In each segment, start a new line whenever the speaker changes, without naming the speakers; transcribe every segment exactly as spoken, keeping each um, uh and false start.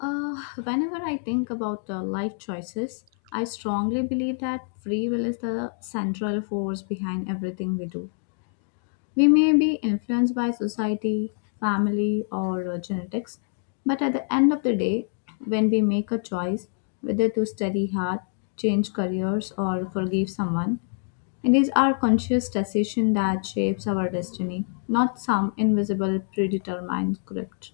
Uh, whenever I think about uh, life choices, I strongly believe that free will is the central force behind everything we do. We may be influenced by society, family, or uh, genetics, but at the end of the day, when we make a choice whether to study hard, change careers, or forgive someone, it is our conscious decision that shapes our destiny, not some invisible predetermined script.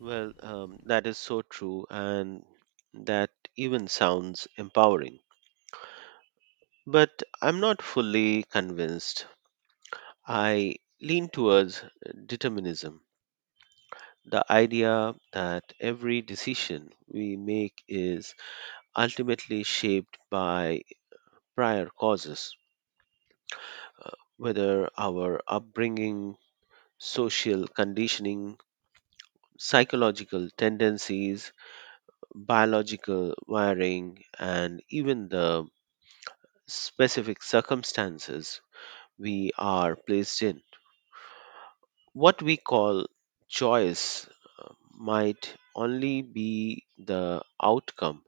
Well, um, that is so true, and that even sounds empowering. But I'm not fully convinced. I lean towards determinism, the idea that every decision we make is ultimately shaped by prior causes, whether our upbringing, social conditioning, psychological tendencies, biological wiring, and even the specific circumstances we are placed in. What we call choice uh, might only be the outcome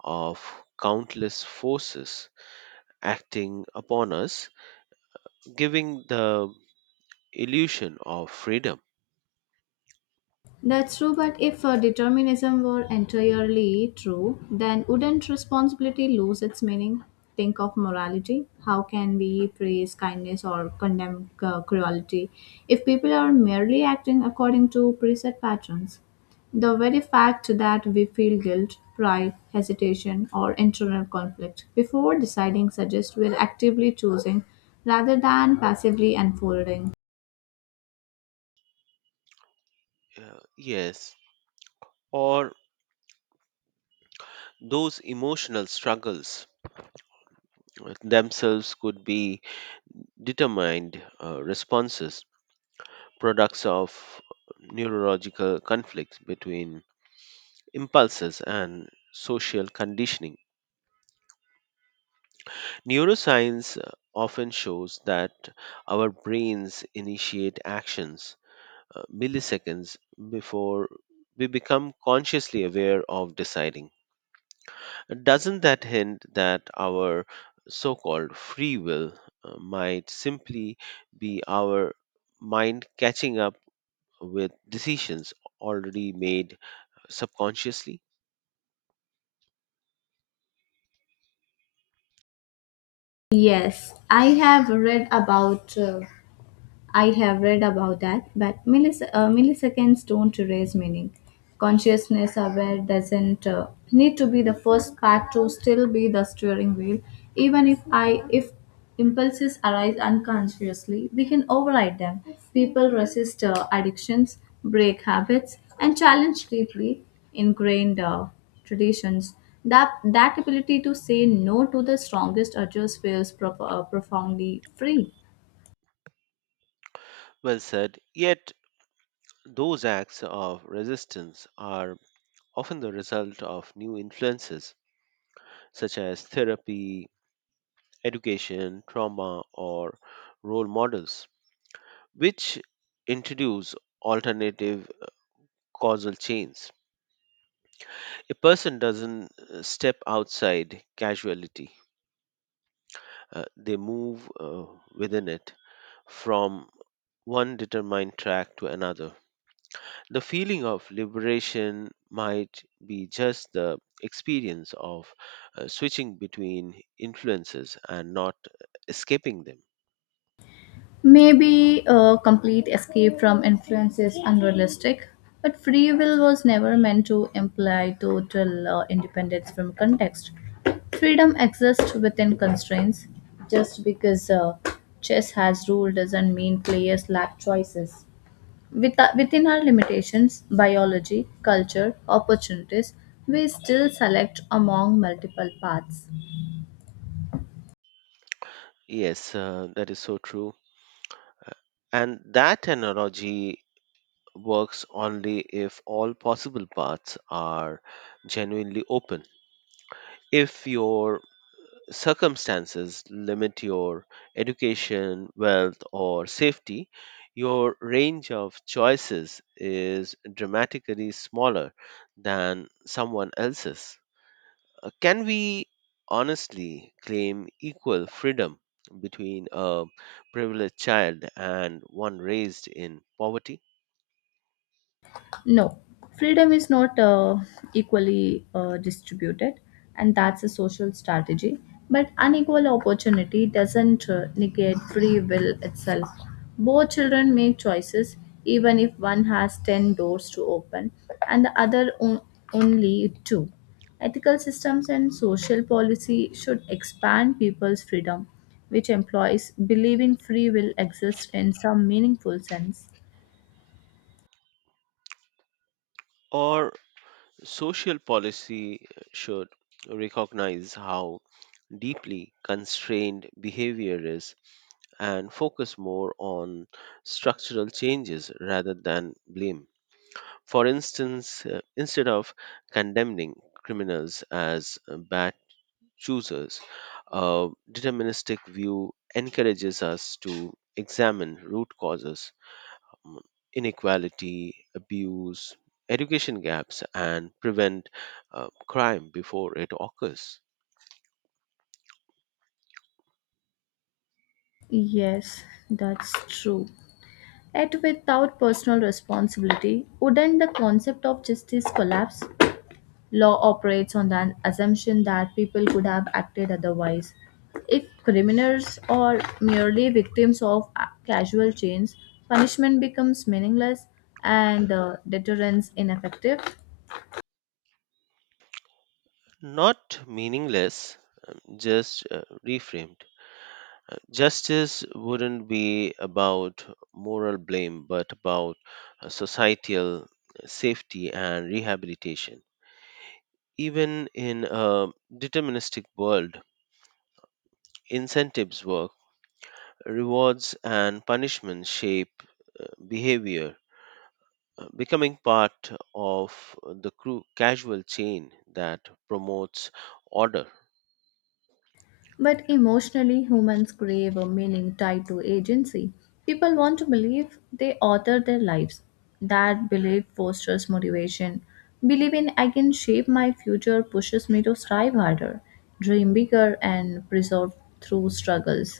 of countless forces acting upon us, giving the illusion of freedom.
That's true, but if uh, determinism were entirely true, then wouldn't responsibility lose its meaning? Think of morality. How can we praise kindness or condemn uh, cruelty if people are merely acting according to preset patterns? The very fact that we feel guilt, pride, hesitation, or internal conflict before deciding suggests we're actively choosing rather than passively unfolding.
Yeah, yes, or those emotional struggles uh, themselves could be determined uh, responses, products of neurological conflicts between impulses and social conditioning. Neuroscience uh, often shows that our brains initiate actions uh, milliseconds before we become consciously aware of deciding. Doesn't that hint that our so called free will uh, might simply be our mind catching up with decisions already made subconsciously?
Yes, I have read about uh, I have read about that, but millis- uh, milliseconds don't erase meaning. Consciousness aware doesn't uh, need to be the first part to still be the steering wheel, even if I if impulses arise unconsciously, we can override them. People resist uh, addictions, break habits, and challenge deeply ingrained uh, traditions. That, that ability to say no to the strongest urges feels prof- uh, profoundly free.
Well said, yet those acts of resistance are often the result of new influences such as therapy, education, trauma, or role models, which introduce alternative causal chains. A person doesn't uh, step outside casuality, uh, they move uh, within it from one determined track to another. The feeling of liberation might be just the experience of uh, switching between influences and not escaping them.
Maybe a complete escape from influence is unrealistic, but free will was never meant to imply total uh, independence from context. Freedom exists within constraints. Just because uh, chess has rules doesn't mean players lack choices. With, uh, within our limitations, biology, culture, opportunities, we still select among multiple paths.
Yes, uh, that is so true. And that analogy works only if all possible paths are genuinely open. If your circumstances limit your education, wealth, or safety, your range of choices is dramatically smaller than someone else's. Uh, Can we honestly claim equal freedom between a privileged child and one raised in poverty?
No, freedom is not uh, equally uh, distributed, and that's a social strategy. But unequal opportunity doesn't uh, negate free will itself. Both children make choices, even if one has ten doors to open and the other on- only two. Ethical systems and social policy should expand people's freedom, which employs believing free will exists in some meaningful sense.
Or social policy should recognize how deeply constrained behavior is and focus more on structural changes rather than blame. For instance, uh, instead of condemning criminals as uh, bad choosers, a deterministic view encourages us to examine root causes: um, inequality, abuse, education gaps, and prevent uh, crime before it occurs.
Yes, that's true. Yet without personal responsibility, wouldn't the concept of justice collapse? Law operates on the assumption that people could have acted otherwise. If criminals are merely victims of a- casual chains, punishment becomes meaningless and uh, deterrence ineffective.
Not meaningless, just uh, reframed. Justice wouldn't be about moral blame, but about uh, societal safety and rehabilitation. Even in a deterministic world, incentives work, rewards and punishments shape behavior, uh, becoming part of the cru- casual chain that promotes order.
But emotionally, humans crave a meaning tied to agency. People want to believe they author their lives. That belief fosters motivation. Believing I can shape my future pushes me to strive harder, dream bigger, and persevere through struggles.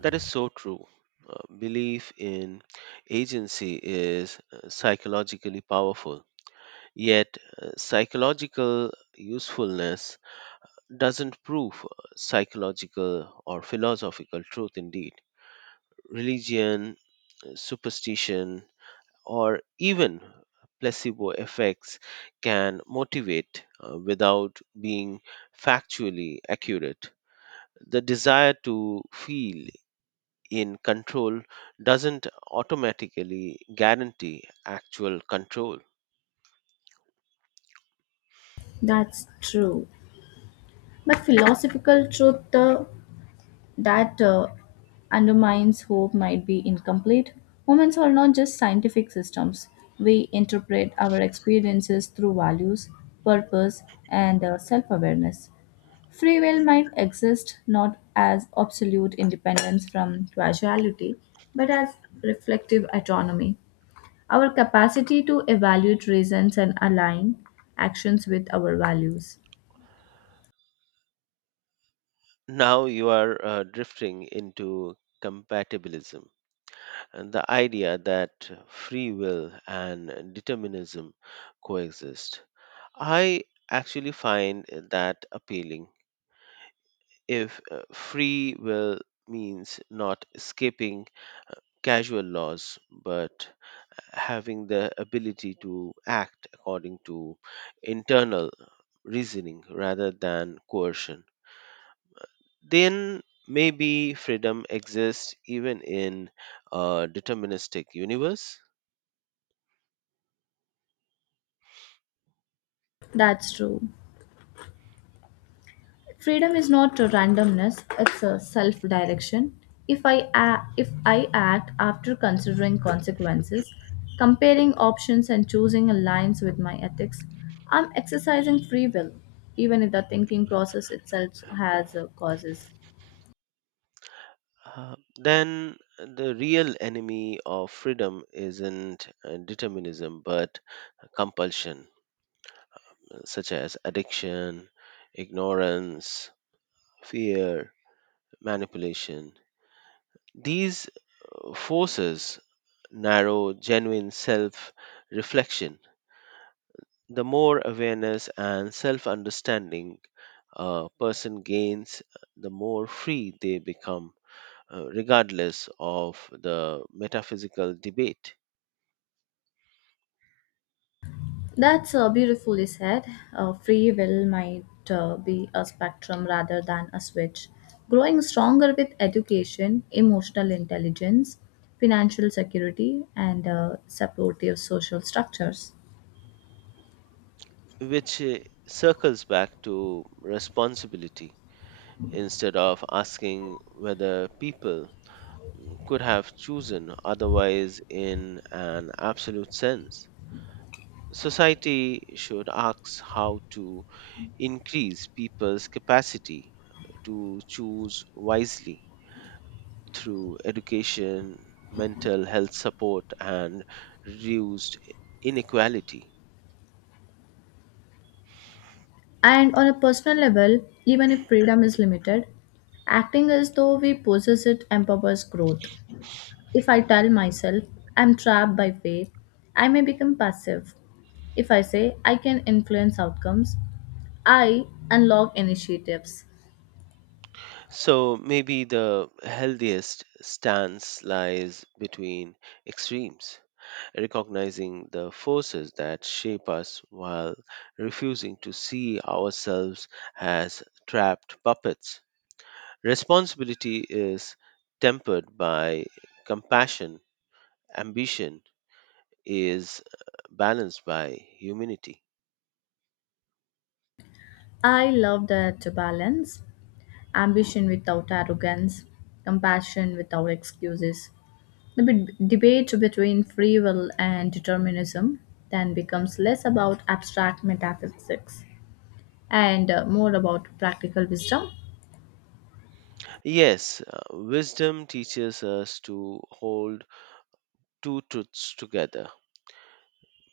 That is so true. Uh, belief in agency is uh, psychologically powerful. Yet, uh, psychological usefulness doesn't prove uh, psychological or philosophical truth indeed. Religion, uh, superstition, or even placebo effects can motivate uh, without being factually accurate. The desire to feel in control doesn't automatically guarantee actual control.
That's true. But philosophical truth uh, that uh, undermines hope might be incomplete. Humans are not just scientific systems. We interpret our experiences through values, purpose, and self awareness. Free will might exist not as absolute independence from causality, but as reflective autonomy. Our capacity to evaluate reasons and align actions with our values.
Now you are uh, drifting into compatibilism and the idea that free will and determinism coexist. I actually find that appealing. If uh, free will means not escaping casual laws but having the ability to act according to internal reasoning rather than coercion, then maybe freedom exists even in a deterministic universe.
That's true. Freedom is not a randomness, it's a self-direction. If I a- if I act after considering consequences, comparing options and choosing aligns with my ethics, I'm exercising free will, even if the thinking process itself has uh, causes.
Uh, then the real enemy of freedom isn't uh, determinism but compulsion, uh, such as addiction, ignorance, fear, manipulation. These forces narrow genuine self reflection The more awareness and self understanding a person gains, the more free they become, uh, regardless of the metaphysical debate,
That's uh, beautifully said. Uh, free will might uh, be a spectrum rather than a switch. Growing stronger with education, emotional intelligence, financial security, and uh, supportive social structures.
which uh, circles back to responsibility. Instead of asking whether people could have chosen otherwise in an absolute sense, society should ask how to increase people's capacity to choose wisely through education, mental health support, and reduced inequality.
And on a personal level, even if freedom is limited, acting as though we possess it empowers growth. If I tell myself I'm trapped by fate, I may become passive. If I say I can influence outcomes, I unlock initiatives.
So maybe the healthiest stance lies between extremes, recognizing the forces that shape us while refusing to see ourselves as trapped puppets. Responsibility is tempered by compassion; ambition is uh, balanced by humanity.
I love that balance ambition without arrogance, compassion without excuses. The bit- debate between free will and determinism then becomes less about abstract metaphysics and uh, more about practical wisdom.
Yes, uh, wisdom teaches us to hold two truths together.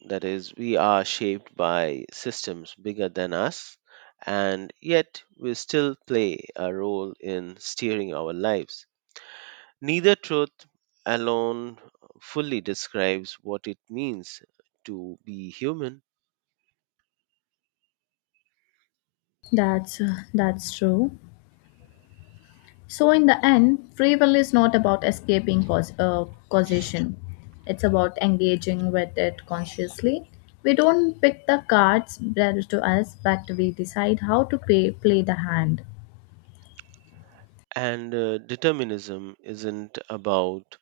That is, we are shaped by systems bigger than us, and yet we still play a role in steering our lives. Neither truth alone fully describes what it means to be human,
That's uh, that's true. So, in the end, free will is not about escaping cause, uh, causation. It's about engaging with it consciously. We don't pick the cards dealt to us, but we decide how to pay, play the hand.
and uh, determinism isn't about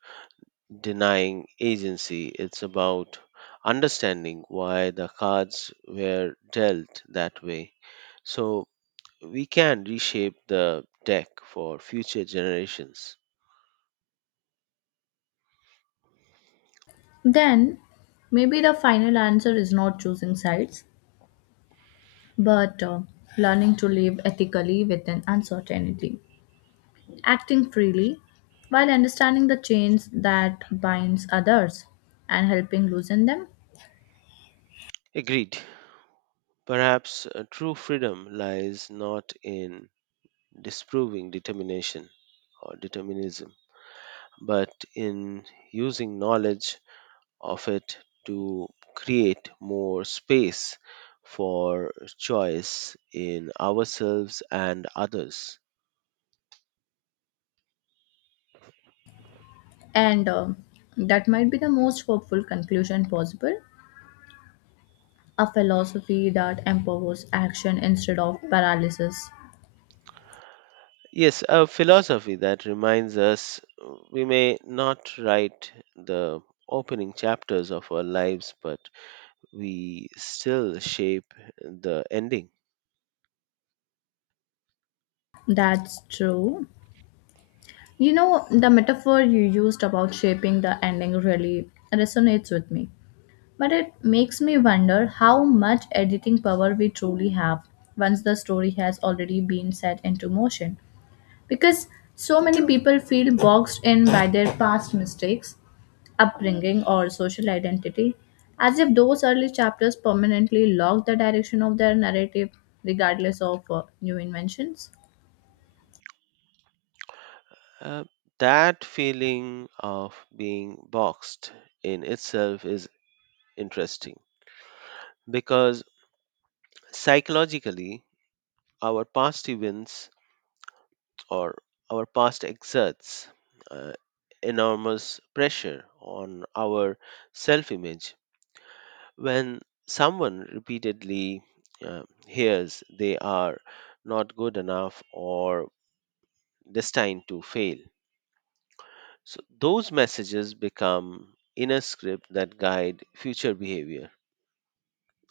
denying agency. It's about understanding why the cards were dealt that way, so we can reshape the deck for future generations.
Then, maybe the final answer is not choosing sides, but uh, learning to live ethically within uncertainty, acting freely while understanding the chains that binds others and helping loosen them.
Agreed. Perhaps uh, true freedom lies not in disproving determination or determinism, but in using knowledge of it to create more space for choice in ourselves and others.
And um That might be the most hopeful conclusion possible, a philosophy that empowers action instead of paralysis.
Yes, a philosophy that reminds us uh, we may not write the opening chapters of our lives, but we still shape the ending.
That's true. You know, the metaphor you used about shaping the ending really resonates with me. But it makes me wonder how much editing power we truly have once the story has already been set into motion, because so many people feel boxed in by their past mistakes, upbringing, or social identity, as if those early chapters permanently lock the direction of their narrative, regardless of uh, new inventions.
Uh, that feeling of being boxed in itself is interesting, because psychologically, our past events, or our past, exerts uh, enormous pressure on our self image. When someone repeatedly uh, hears they are not good enough or destined to fail, so those messages become inner script that guide future behavior.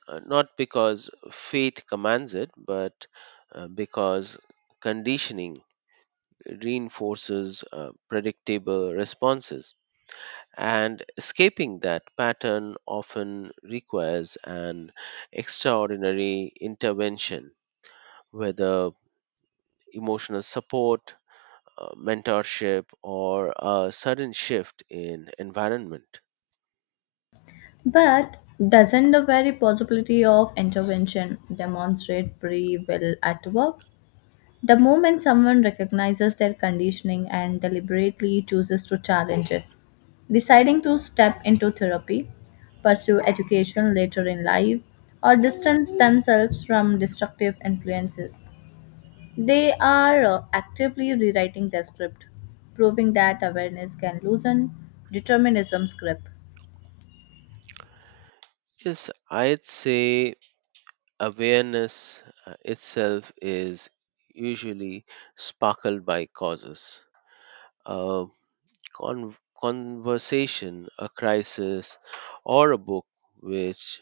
Uh, not because fate commands it, but uh, because conditioning reinforces uh, predictable responses. And escaping that pattern often requires an extraordinary intervention, whether emotional support, uh, mentorship, or a sudden shift in environment.
But doesn't the very possibility of intervention demonstrate free will at work? The moment someone recognizes their conditioning and deliberately chooses to challenge it, deciding to step into therapy, pursue education later in life, or distance themselves from destructive influences. They are uh, actively rewriting their script, proving that awareness can loosen determinism's grip.
Yes, I'd say awareness uh, itself is usually sparkled by causes. Uh, con- Conversation, a crisis, or a book which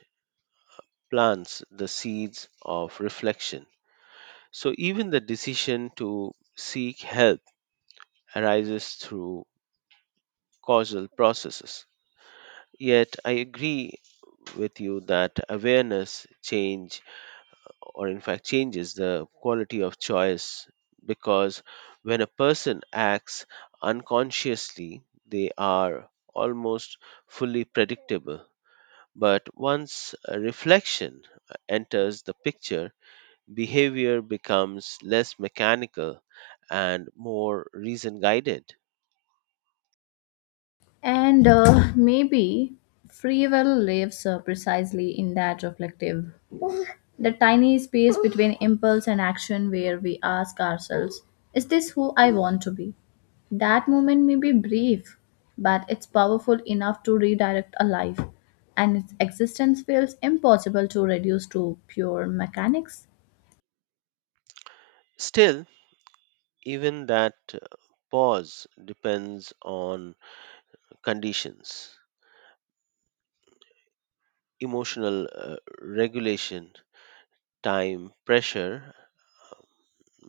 plants the seeds of reflection. So even the decision to seek help arises through causal processes. Yet I agree with you that awareness change, or in fact changes, the quality of choice, because when a person acts unconsciously they are almost fully predictable. But once a reflection enters the picture, behavior becomes less mechanical and more reason guided.
And uh, maybe free will lives uh, precisely in that reflective, the tiny space between impulse and action where we ask ourselves, is this who I want to be? That moment may be brief, but it's powerful enough to redirect a life, and its existence feels impossible to reduce to pure mechanics.
Still, even that uh, pause depends on conditions: emotional uh, regulation, time, pressure,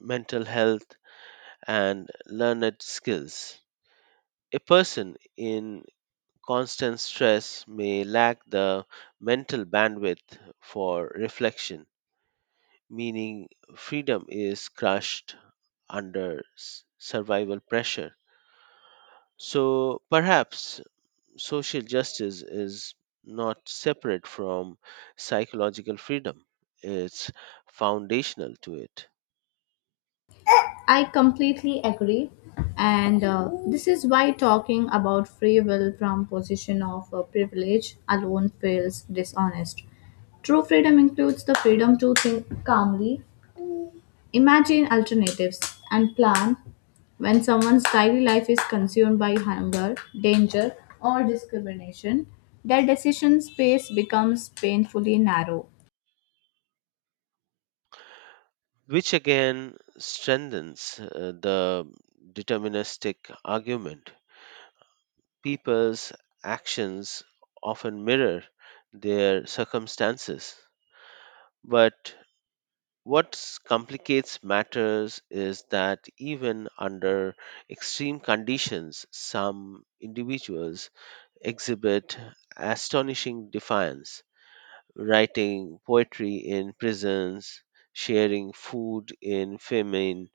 mental health, and learned skills. A person in constant stress may lack the mental bandwidth for reflection, meaning freedom is crushed under s- survival pressure. So perhaps social justice is not separate from psychological freedom, it's foundational to it,
I completely agree. And uh, this is why talking about free will from position of uh, privilege alone feels dishonest. True freedom includes the freedom to think calmly, imagine alternatives and plan when someone's daily life is consumed by hunger, danger, or discrimination. Their decision space becomes painfully narrow.
which again strengthens uh, the deterministic argument. People's actions often mirror their circumstances. But what complicates matters is that even under extreme conditions, some individuals exhibit astonishing defiance: writing poetry in prisons, sharing food in famine,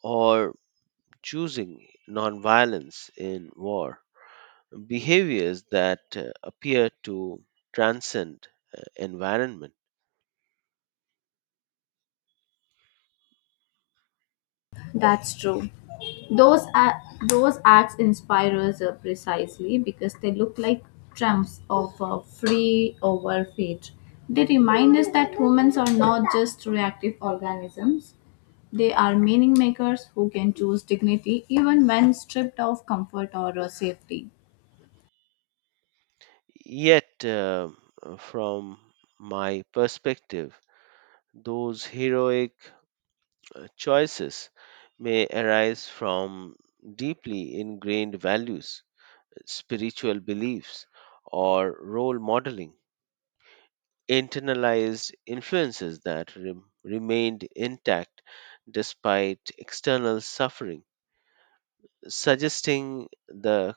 or choosing nonviolence in war. Behaviors that uh, appear to transcend uh, environment.
That's true. Those a- those acts inspire us uh, precisely because they look like trumps of a free over fate. They remind us that humans are not just reactive organisms. They are meaning makers who can choose dignity even when stripped of comfort or uh, safety.
Yet, uh, uh, from my perspective, those heroic uh, choices may arise from deeply ingrained values, spiritual beliefs, or role modeling, internalized influences that rem remained intact despite external suffering, suggesting the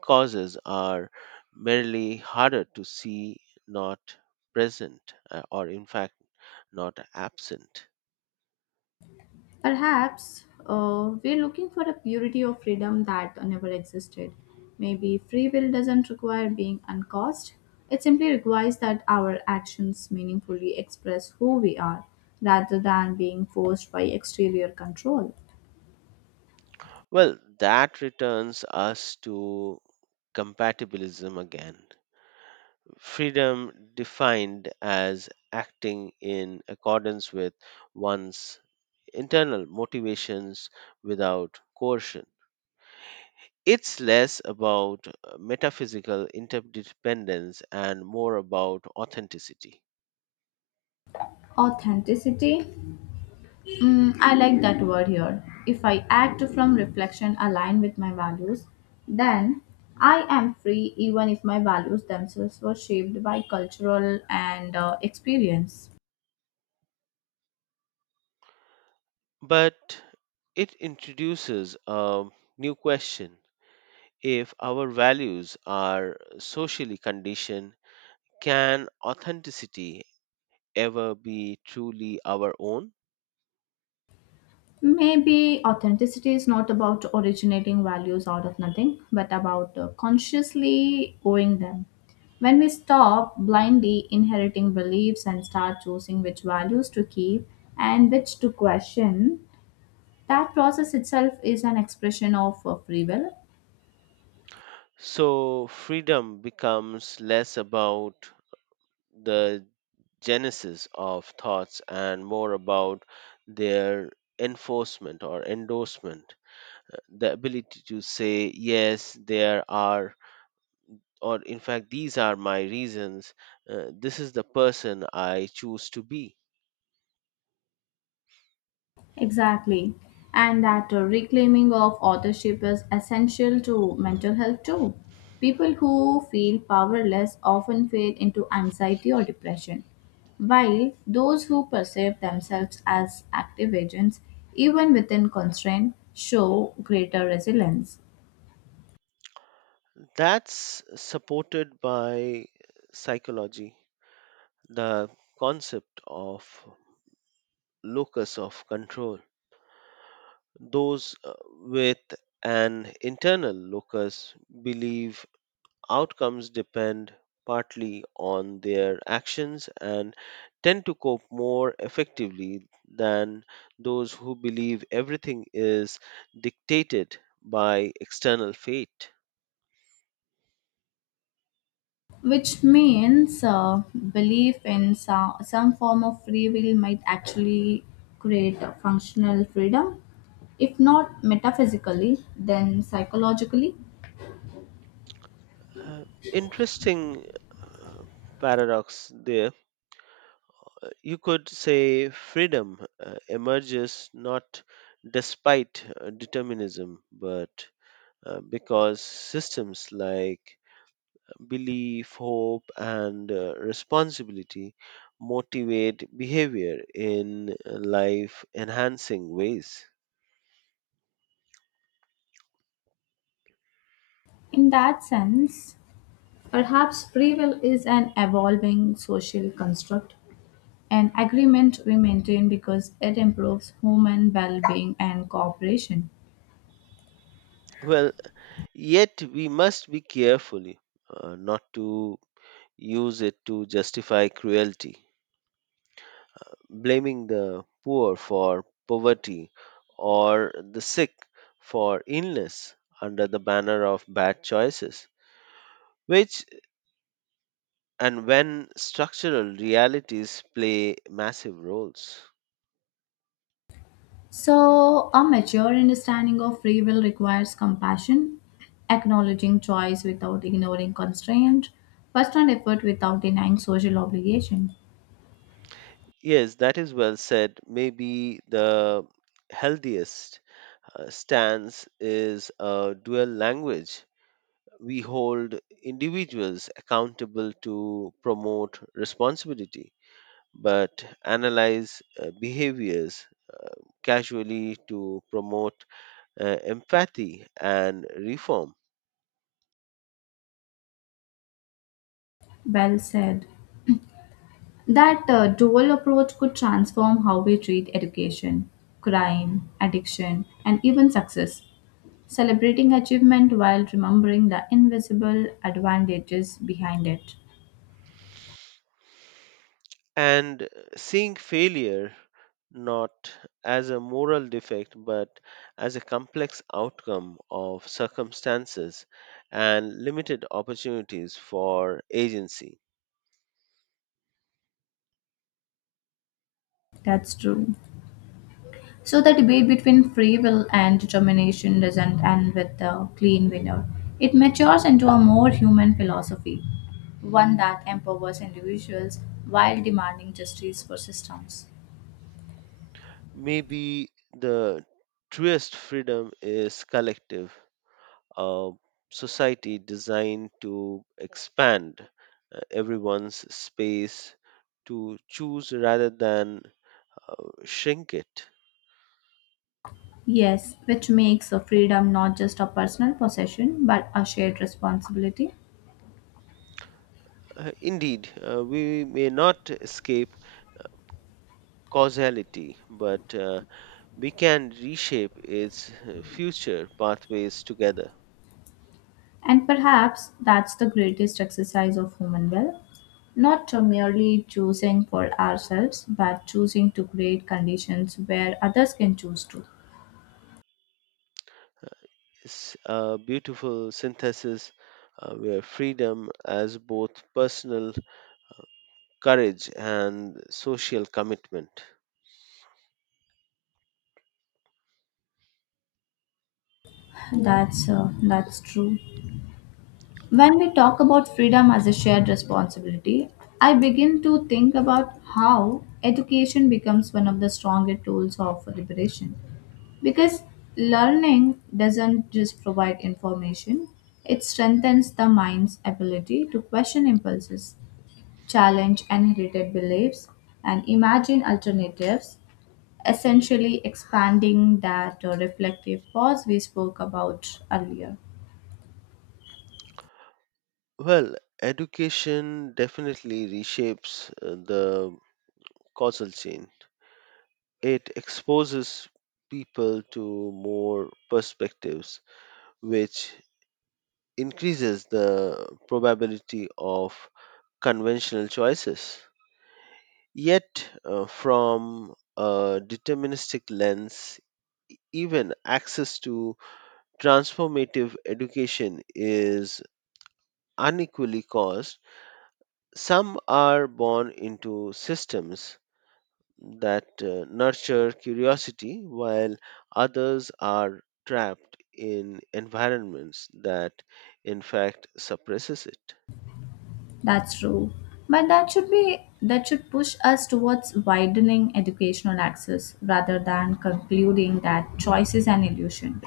causes are merely harder to see, not present, uh, or in fact, not absent.
Perhaps uh, we're looking for a purity of freedom that never existed. Maybe free will doesn't require being uncaused, it simply requires that our actions meaningfully express who we are rather than being forced by exterior control.
Well, that returns us to compatibilism again. Freedom defined as acting in accordance with one's internal motivations without coercion. It's less about uh, metaphysical interdependence and more about authenticity.
Authenticity, mm, I like that word here. If I act from reflection aligned with my values, then I am free even if my values themselves were shaped by cultural and uh, experience.
But it introduces a new question. If our values are socially conditioned, can authenticity ever be truly our own?
Maybe authenticity is not about originating values out of nothing, but about uh, consciously owing them. When we stop blindly inheriting beliefs and start choosing which values to keep and which to question, that process itself is an expression of uh, free will.
So freedom becomes less about the genesis of thoughts and more about their enforcement or endorsement. Uh, The ability to say, yes, there are, or in fact, these are my reasons, uh, this is the person I choose to be.
Exactly. And that uh, reclaiming of authorship is essential to mental health too. People who feel powerless often fade into anxiety or depression, while those who perceive themselves as active agents, even within constraint, show greater resilience.
That's supported by psychology, the concept of locus of control. Those uh, with an internal locus believe outcomes depend partly on their actions and tend to cope more effectively than those who believe everything is dictated by external fate.
Which means uh, belief in so- some form of free will might actually create a functional freedom, if not metaphysically, then psychologically.
Uh, Interesting uh, paradox there. You could say freedom uh, emerges not despite uh, determinism, but uh, because systems like belief, hope, and uh, responsibility motivate behavior in uh, life enhancing ways.
In that sense, perhaps free will is an evolving social construct, an agreement we maintain because it improves human well being and cooperation.
Well, yet we must be careful uh, not to use it to justify cruelty. Blaming the poor for poverty or the sick for illness under the banner of bad choices, which, and when, structural realities play massive roles.
So, a mature understanding of free will requires compassion, acknowledging choice without ignoring constraint, personal effort without denying social obligation.
Yes, that is well said. Maybe the healthiest uh, stance is a dual language. We hold individuals accountable to promote responsibility, but analyze uh, behaviors casually to promote uh, empathy and reform.
Well said. That uh, dual approach could transform how we treat education, crime, addiction, and even success. Celebrating achievement while remembering the invisible advantages behind it.
And seeing failure not as a moral defect but as a complex outcome of circumstances and limited opportunities for agency.
That's true. So the debate between free will and determination doesn't end with a clean winner. It matures into a more human philosophy, one that empowers individuals while demanding justice for systems.
Maybe the truest freedom is collective, a society designed to expand uh, everyone's space to choose rather than shrink it.
Yes, which makes a freedom not just a personal possession but a shared responsibility.
Uh, indeed, uh, we may not escape causality, but uh, we can reshape its uh, future pathways together.
And perhaps that's the greatest exercise of human will, not to merely choosing for ourselves but choosing to create conditions where others can choose too.
It's a beautiful synthesis uh, where freedom as both personal courage and social commitment.
That's uh, that's true. When we talk about freedom as a shared responsibility, I begin to think about how education becomes one of the stronger tools of liberation. Because learning doesn't just provide information, it strengthens the mind's ability to question impulses, challenge inherited beliefs, and imagine alternatives, essentially expanding that uh, reflective pause we spoke about earlier.
Well, education definitely reshapes uh, the causal chain. It exposes people to more perspectives, which increases the probability of conventional choices. Yet, uh, from a deterministic lens, even access to transformative education is unequally caused. Some are born into systems that uh, nurture curiosity, while others are trapped in environments that, in fact, suppresses it.
That's true. But that should be that should push us towards widening educational access rather than concluding that choice is an illusion.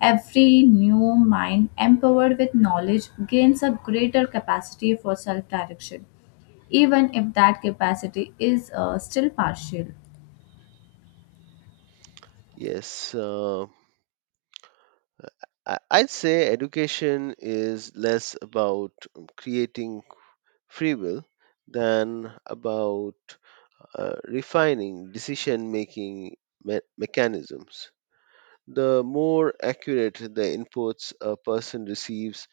Every new mind empowered with knowledge gains a greater capacity for self-direction, even if that capacity is uh, still partial.
Yes, uh, I- I'd say education is less about um, creating free will than about uh, refining decision making me- mechanisms. The more accurate the inputs a person receives,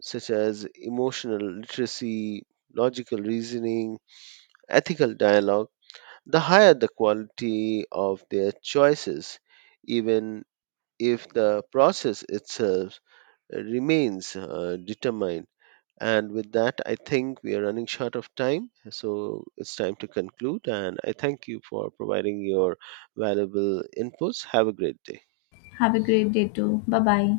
such as emotional literacy, logical reasoning, ethical dialogue, the higher the quality of their choices, even if the process itself remains uh, determined. And with that, I think we are running short of time. So it's time to conclude. And I thank you for providing your valuable inputs. Have a great day.
Have a great day too. Bye bye.